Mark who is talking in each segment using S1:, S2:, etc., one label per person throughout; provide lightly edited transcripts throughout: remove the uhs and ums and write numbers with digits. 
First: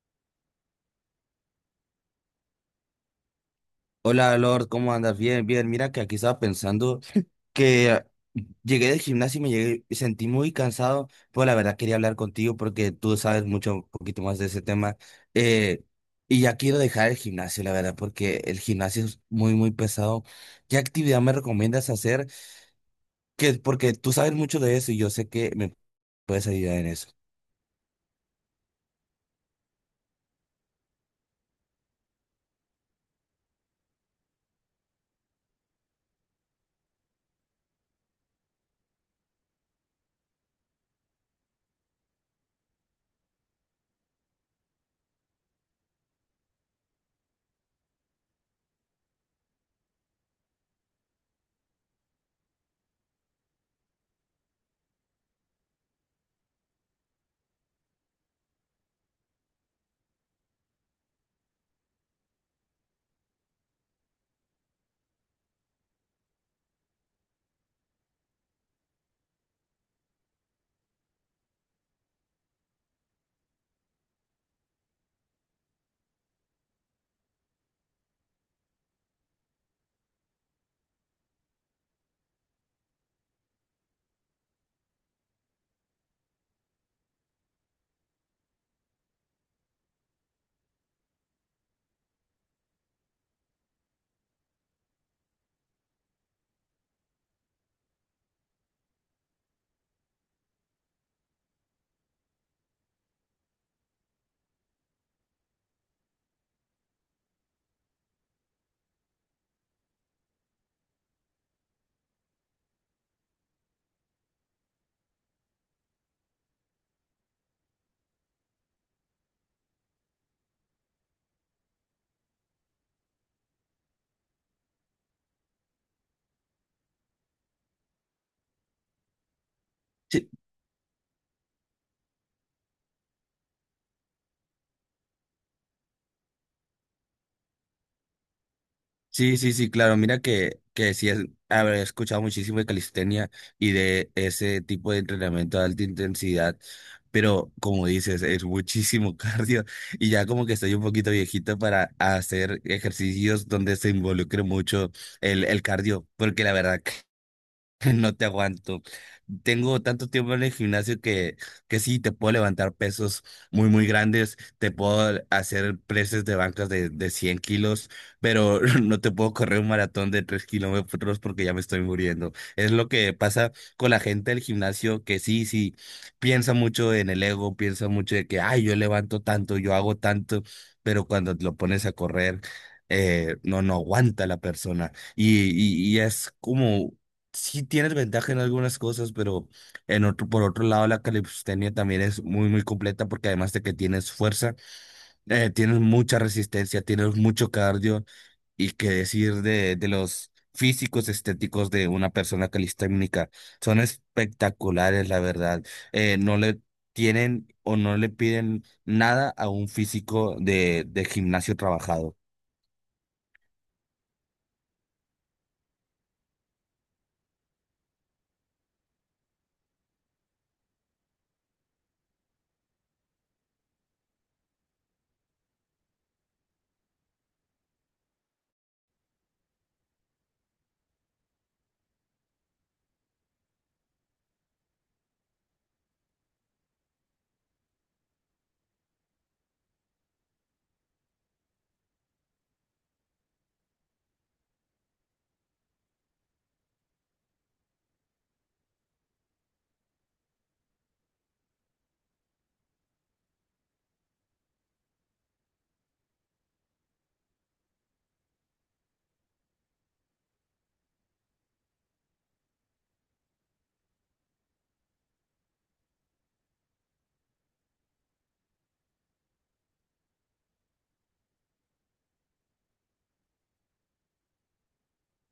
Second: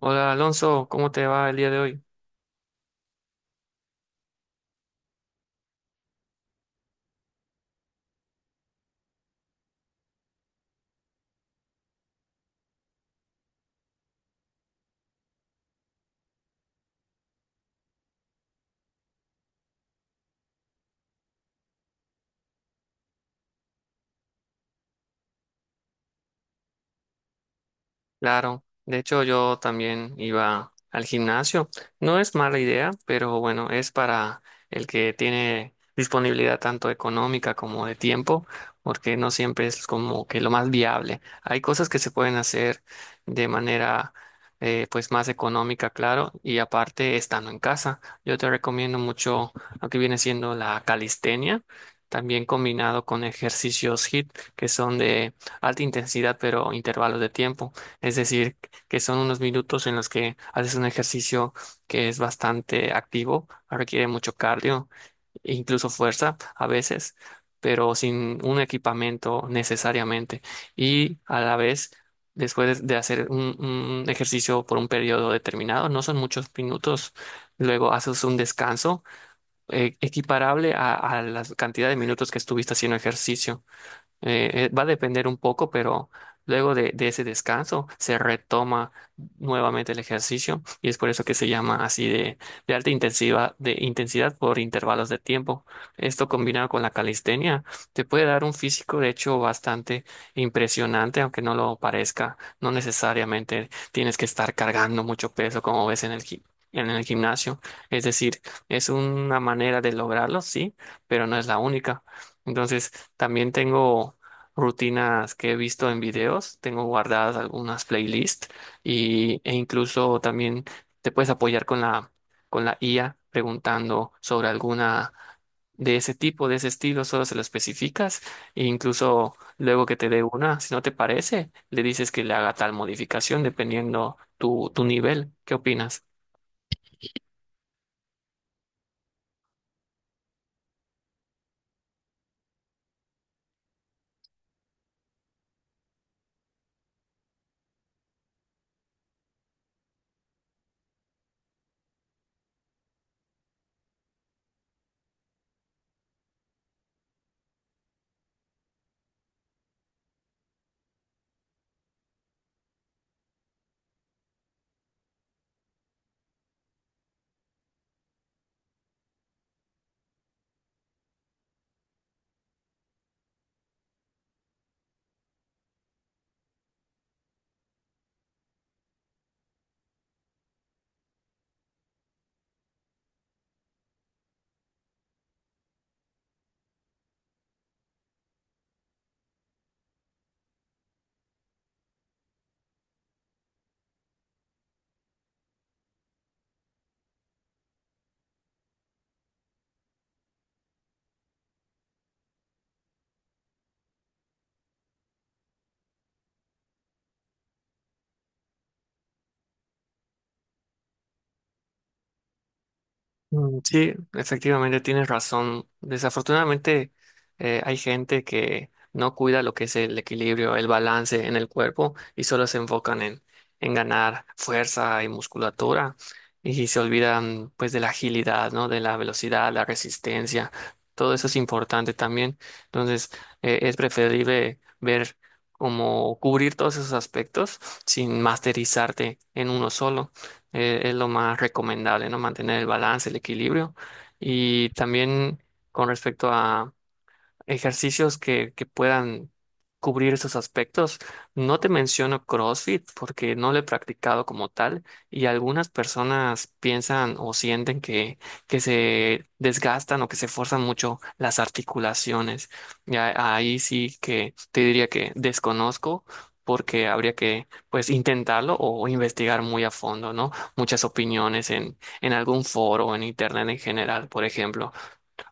S1: Hola Alonso, ¿cómo te va el día de hoy?
S2: Hola Lord, ¿cómo andas? Bien, bien. Mira que aquí estaba pensando que llegué del gimnasio y sentí muy cansado, pero la verdad quería hablar contigo porque tú sabes mucho, un poquito más de ese tema. Eh, y ya quiero dejar el gimnasio, la verdad, porque el gimnasio es muy, muy pesado. ¿Qué actividad me recomiendas hacer? Porque tú sabes mucho de eso y yo sé que me puedes ayudar en eso.
S1: Claro, de hecho yo también iba al gimnasio. No es mala idea, pero bueno, es para el que tiene disponibilidad tanto económica como de tiempo, porque no siempre es como que lo más viable. Hay cosas que se pueden hacer de manera pues más económica, claro, y aparte estando en casa. Yo te recomiendo mucho lo que viene siendo la calistenia, también combinado con ejercicios HIIT, que son de alta intensidad, pero intervalos de tiempo. Es decir, que son unos minutos en los que haces un ejercicio que es bastante activo, requiere mucho cardio e incluso fuerza a veces, pero sin un equipamiento necesariamente. Y a la vez, después de hacer un ejercicio por un periodo determinado, no son muchos minutos, luego haces un descanso equiparable a la cantidad de minutos que estuviste haciendo ejercicio. Va a depender un poco, pero luego de ese descanso se retoma nuevamente el ejercicio y es por eso que se llama así de alta intensidad, de intensidad por intervalos de tiempo. Esto combinado con la calistenia te puede dar un físico, de hecho, bastante impresionante, aunque no lo parezca. No necesariamente tienes que estar cargando mucho peso como ves en el en el gimnasio. Es decir, es una manera de lograrlo, sí, pero no es la única. Entonces, también tengo rutinas que he visto en videos, tengo guardadas algunas playlists e incluso también te puedes apoyar con con la IA preguntando sobre alguna de ese tipo, de ese estilo, solo se lo especificas e incluso luego que te dé
S2: Sí,
S1: una, si no te parece, le dices que le haga tal modificación dependiendo tu nivel. ¿Qué opinas?
S2: sí, sí, sí, claro. Mira que sí, es, haber escuchado muchísimo de calistenia y de ese tipo de entrenamiento de alta intensidad, pero como dices, es muchísimo cardio, y ya como que estoy un poquito viejito para hacer ejercicios donde se involucre mucho el cardio, porque la verdad no te aguanto. Tengo tanto tiempo en el gimnasio que sí, te puedo levantar pesos muy, muy grandes, te puedo hacer presses de bancas de 100 kilos, pero no te puedo correr un maratón de 3 kilómetros porque ya me estoy muriendo. Es lo que pasa con la gente del gimnasio que sí, sí, piensa mucho en el ego, piensa mucho de que, ay, yo levanto tanto, yo hago tanto, pero cuando lo pones a correr, no, no aguanta la persona. Y es como sí tienes ventaja en algunas cosas, pero por otro lado, la calistenia también es muy, muy completa porque además de que tienes fuerza, tienes mucha resistencia, tienes mucho cardio. Y qué decir de los físicos estéticos de una persona calisténica. Son espectaculares, la verdad. No le tienen o no le piden nada a un físico de gimnasio trabajado.
S1: Mm, sí, efectivamente tienes razón. Desafortunadamente hay gente que no cuida lo que es el equilibrio, el balance en el cuerpo y solo se enfocan en ganar fuerza y musculatura y se olvidan pues de la agilidad, ¿no? De la velocidad, la resistencia. Todo eso es importante también. Entonces es preferible ver cómo cubrir todos esos aspectos sin masterizarte en uno solo es lo más recomendable, ¿no? Mantener el balance, el equilibrio. Y también con respecto a, ejercicios que puedan cubrir esos aspectos. No te menciono CrossFit porque no lo he practicado como tal y algunas personas piensan o sienten que se desgastan o que se forzan mucho las articulaciones. Ya ahí sí que te diría que desconozco, porque habría que pues intentarlo o investigar muy a fondo, ¿no? Muchas opiniones en algún foro, en internet en general, por ejemplo.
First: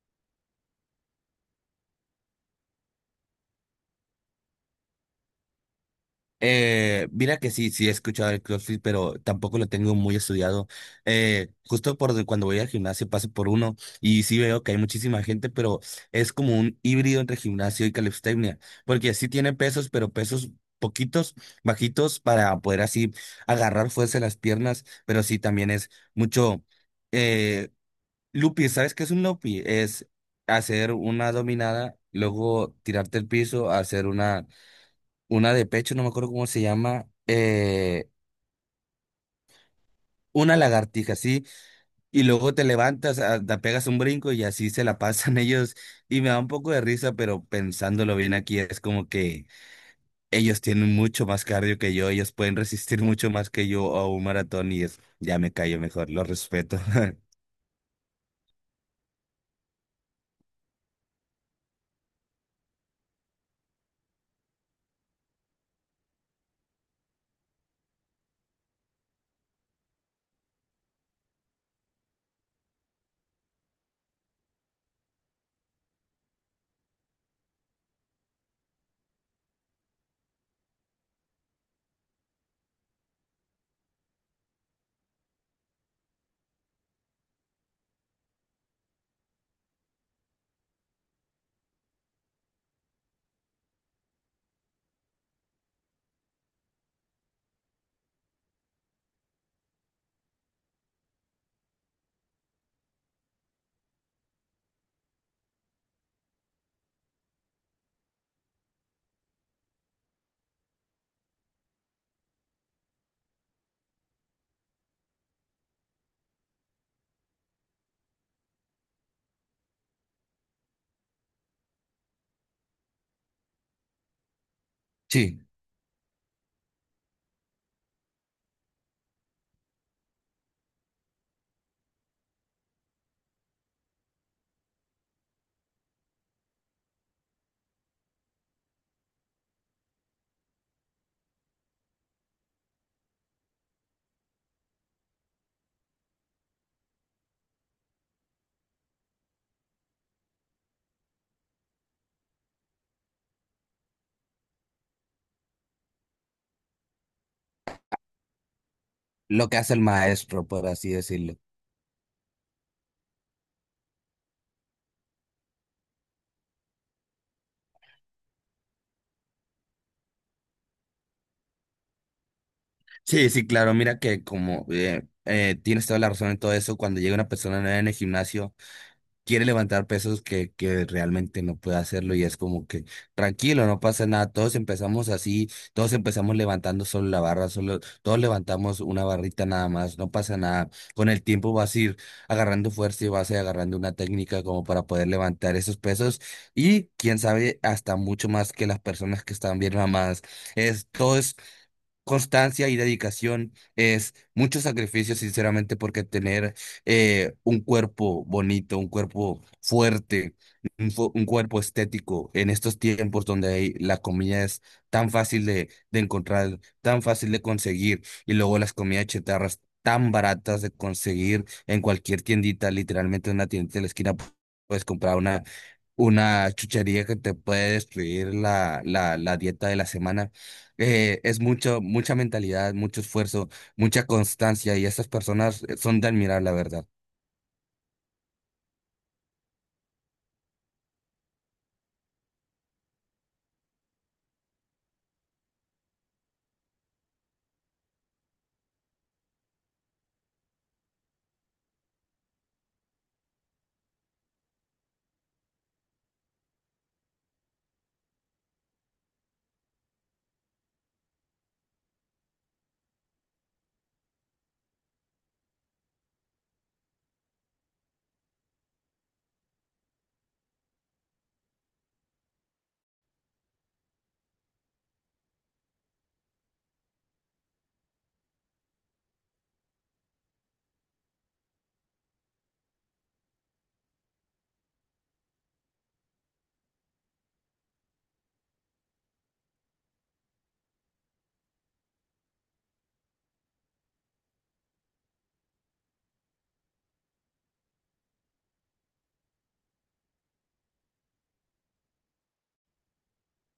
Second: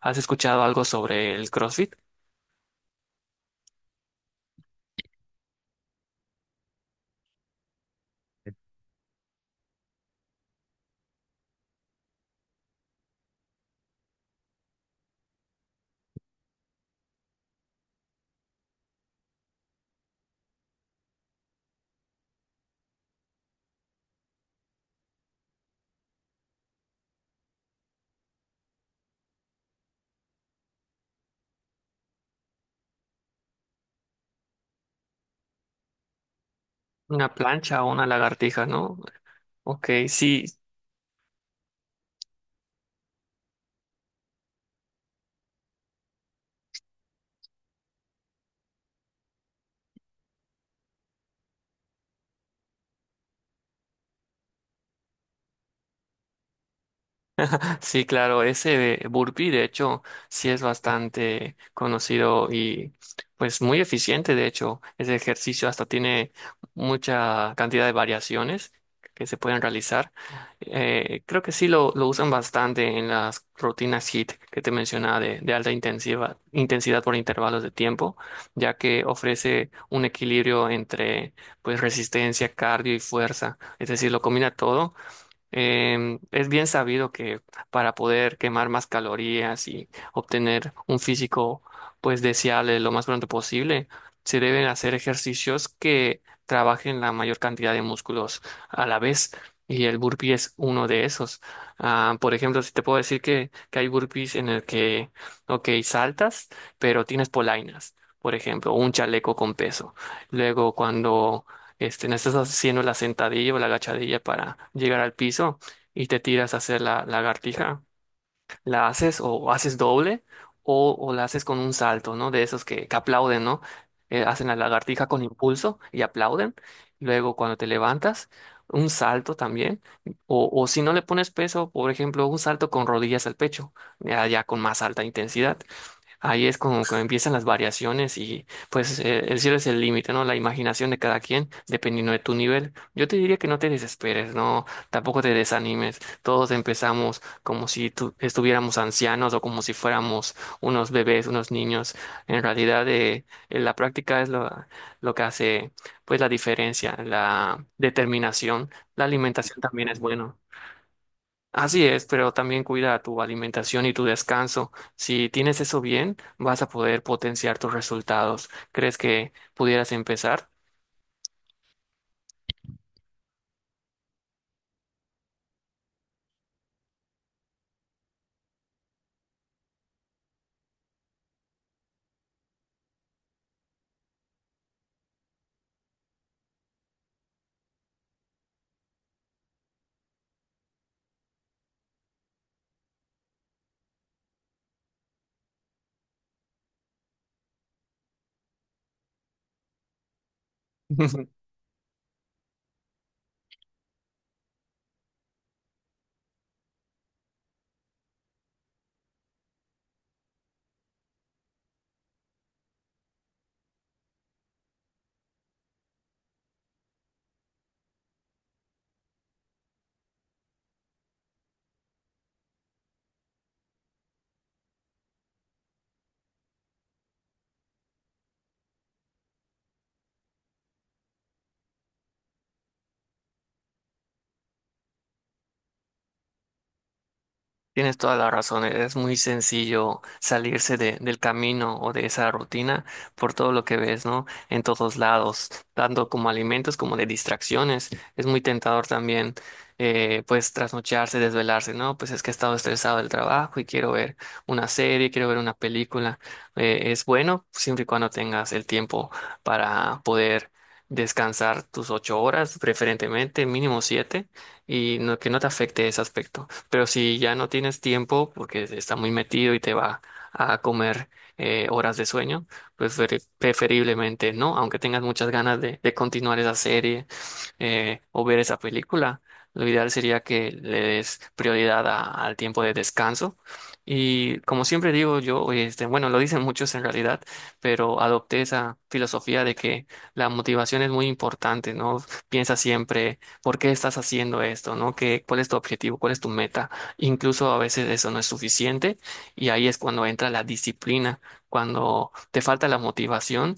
S1: ¿Has escuchado algo sobre el CrossFit?
S2: Mira que sí, sí he escuchado el CrossFit, pero tampoco lo tengo muy estudiado. Justo cuando voy al gimnasio paso por uno y sí veo que hay muchísima gente, pero es como un híbrido entre gimnasio y calistenia, porque sí tiene pesos, pero pesos poquitos, bajitos para poder así agarrar fuerza en las piernas, pero sí también es mucho eh, looping. ¿Sabes qué es un looping? Es hacer una dominada, luego tirarte al piso, hacer una de pecho, no me acuerdo cómo se llama,
S1: Una plancha o una lagartija, ¿no? Ok, sí.
S2: una lagartija, sí, y luego te levantas, te pegas un brinco y así se la pasan ellos, y me da un poco de risa, pero pensándolo bien aquí es como que ellos tienen mucho más cardio que yo, ellos pueden resistir mucho más que yo a un maratón. Y es, ya me callo mejor, lo respeto.
S1: Sí, claro, ese burpee de hecho sí es bastante conocido y pues muy eficiente de hecho. Ese ejercicio hasta tiene mucha cantidad de variaciones que se pueden realizar. Creo que sí lo usan bastante en las rutinas HIIT que te mencionaba de alta intensiva, intensidad por intervalos de tiempo, ya que ofrece un equilibrio entre pues resistencia, cardio y fuerza. Es decir, lo combina todo. Es bien sabido que para poder quemar más calorías y obtener un físico pues deseable lo más pronto posible, se deben hacer ejercicios que trabajen la mayor cantidad de músculos a la vez y el burpee es uno de esos. Ah, por ejemplo, si te puedo decir que hay burpees en el que, ok, saltas, pero tienes polainas. Por ejemplo, un chaleco con peso. Luego, cuando no estás haciendo la sentadilla o la agachadilla para llegar al piso y te tiras a hacer la lagartija. La haces o haces doble o la haces con un salto, ¿no? De esos que aplauden, ¿no? Hacen la lagartija con
S2: Sí,
S1: impulso y aplauden. Luego, cuando te levantas, un salto también. O si no le pones peso, por ejemplo, un salto con rodillas al pecho, ya con más alta intensidad. Ahí es como que empiezan las variaciones y pues el cielo es el límite, ¿no? La imaginación de cada quien, dependiendo de tu nivel. Yo te diría que no te desesperes, no, tampoco te desanimes. Todos empezamos como si estuviéramos ancianos o como si fuéramos unos bebés, unos niños. En realidad, la práctica es lo que hace pues la diferencia, la determinación. La
S2: lo que
S1: alimentación
S2: hace el
S1: también es buena.
S2: maestro, por así decirlo.
S1: Así es, pero también cuida tu alimentación y tu descanso. Si tienes eso bien, vas a poder potenciar tus resultados. ¿Crees que pudieras empezar?
S2: Sí, sí, claro, mira que como tienes toda la razón en todo eso. Cuando llega una persona nueva en el gimnasio, quiere levantar pesos que realmente no puede hacerlo y es como que tranquilo, no pasa nada, todos empezamos así, todos empezamos levantando solo la barra, solo, todos levantamos una barrita nada más, no pasa nada, con el tiempo vas a ir agarrando fuerza y vas a ir agarrando una técnica como para poder levantar esos pesos, y quién sabe hasta mucho más que las personas que están bien mamadas. Es todo constancia y dedicación, es mucho sacrificio, sinceramente, porque tener un cuerpo bonito, un cuerpo fuerte, un cuerpo estético en estos tiempos donde la comida es tan fácil de encontrar, tan fácil de conseguir, y luego las comidas chetarras tan baratas de conseguir en cualquier tiendita, literalmente en una tiendita de la esquina, puedes comprar una chuchería que te puede destruir la dieta de la semana. Eh, es mucho, mucha mentalidad, mucho esfuerzo, mucha constancia, y esas personas son de admirar, la verdad.
S1: Tienes toda la razón, es muy sencillo salirse del camino o de esa rutina por todo lo que ves, ¿no? En todos lados, tanto como alimentos como de distracciones. Es muy tentador también, pues, trasnocharse, desvelarse, ¿no? Pues es que he estado estresado del trabajo y quiero ver una serie, quiero ver una película. Es bueno siempre y cuando tengas el tiempo para poder descansar tus ocho horas, preferentemente mínimo siete, y no, que no te afecte ese aspecto. Pero si ya no tienes tiempo porque está muy metido y te va a comer horas de sueño, pues preferiblemente no, aunque tengas muchas ganas de continuar esa serie o ver esa película, lo ideal sería que le des prioridad al tiempo de descanso. Y como siempre digo yo, este, bueno, lo dicen muchos en realidad, pero adopté esa filosofía de que la motivación es muy importante, ¿no? Piensa siempre ¿Por qué estás haciendo esto? ¿No? Cuál es tu objetivo? ¿Cuál es tu meta? Incluso a veces eso no es suficiente y ahí es cuando entra la disciplina, cuando te falta la motivación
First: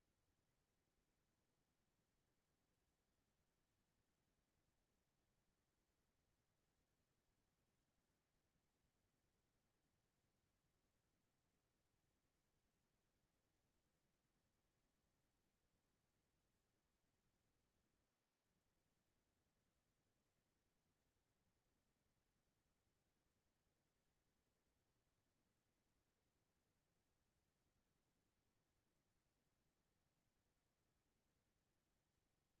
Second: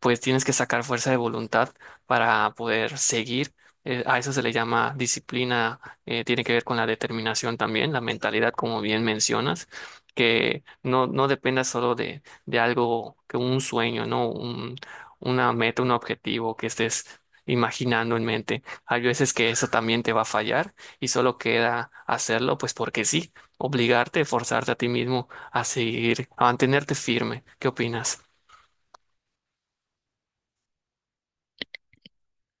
S1: pues tienes que sacar fuerza de voluntad para poder seguir. A eso se le llama disciplina, tiene que ver con la determinación también, la mentalidad, como bien mencionas, que no, no dependa solo de algo, que un sueño, ¿no? Un, una meta, un objetivo que estés imaginando en mente. Hay veces que eso también te va a fallar y solo queda hacerlo, pues porque sí, obligarte, forzarte a ti mismo a seguir, a mantenerte firme. ¿Qué opinas?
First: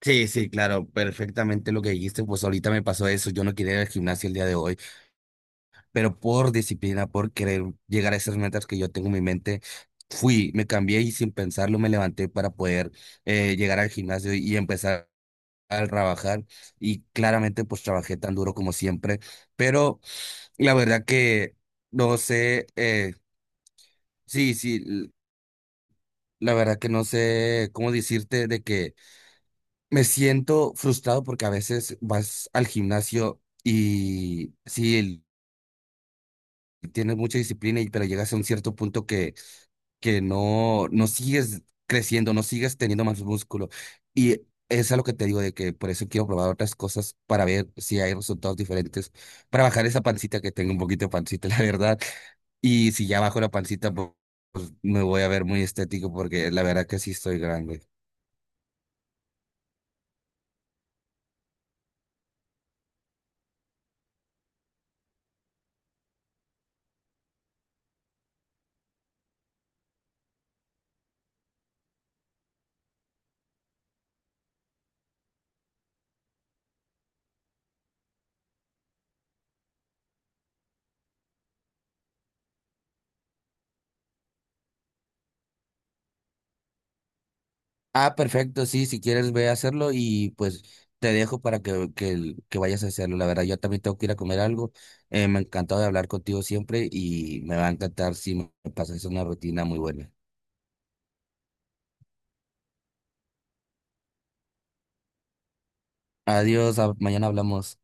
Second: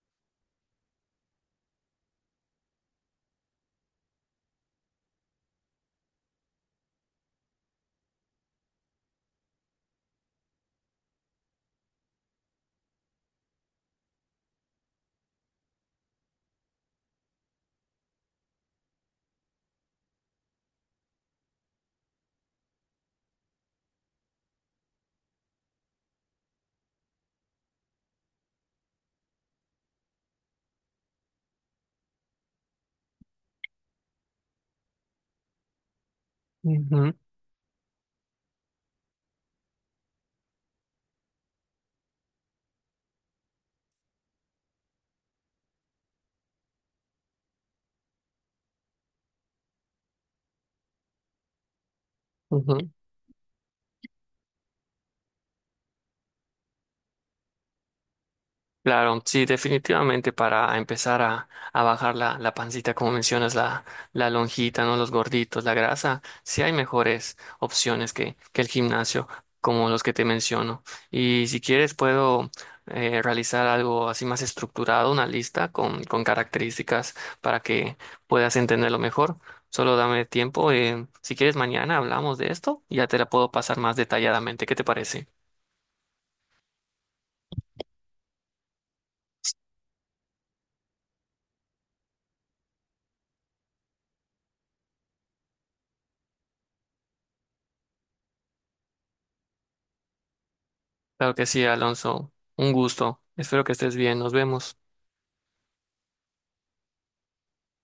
S2: Sí, sí, claro, perfectamente lo que dijiste, pues ahorita me pasó eso, yo no quería ir al gimnasio el día de hoy, pero por disciplina, por querer llegar a esas metas que yo tengo en mi mente, fui, me cambié y sin pensarlo me levanté para poder llegar al gimnasio y empezar a trabajar, y claramente pues trabajé tan duro como siempre, pero la verdad que no sé, sí, sí, la verdad que no sé cómo decirte de que me siento frustrado porque a veces vas al gimnasio y sí,
S1: Ujú,
S2: tienes mucha disciplina, pero llegas a un cierto punto que no, no sigues creciendo, no sigues teniendo más músculo. Y es a lo que te digo, de que por eso quiero probar otras cosas para ver si hay resultados diferentes, para bajar esa pancita, que tengo un poquito de pancita, la verdad. Y
S1: ujú.
S2: si ya bajo la pancita, pues me voy a ver muy estético porque la verdad que sí estoy grande.
S1: Claro, sí, definitivamente para empezar a bajar la pancita, como mencionas, la lonjita, ¿no? Los gorditos, la grasa, sí hay mejores opciones que el gimnasio, como los que te menciono. Y si quieres, puedo realizar algo así más estructurado, una lista con características para que puedas entenderlo mejor. Solo dame tiempo. Si quieres, mañana hablamos de esto y ya te la puedo pasar más detalladamente. ¿Qué te parece?
S2: Ah, perfecto, sí, si quieres ve a hacerlo y pues te dejo para que vayas a hacerlo. La verdad, yo también tengo que ir a comer algo. Me ha encantado de hablar contigo siempre, y me va a encantar si me pasas una rutina muy buena.
S1: Claro que sí, Alonso. Un gusto. Espero que estés bien. Nos vemos.
S2: Adiós, mañana hablamos.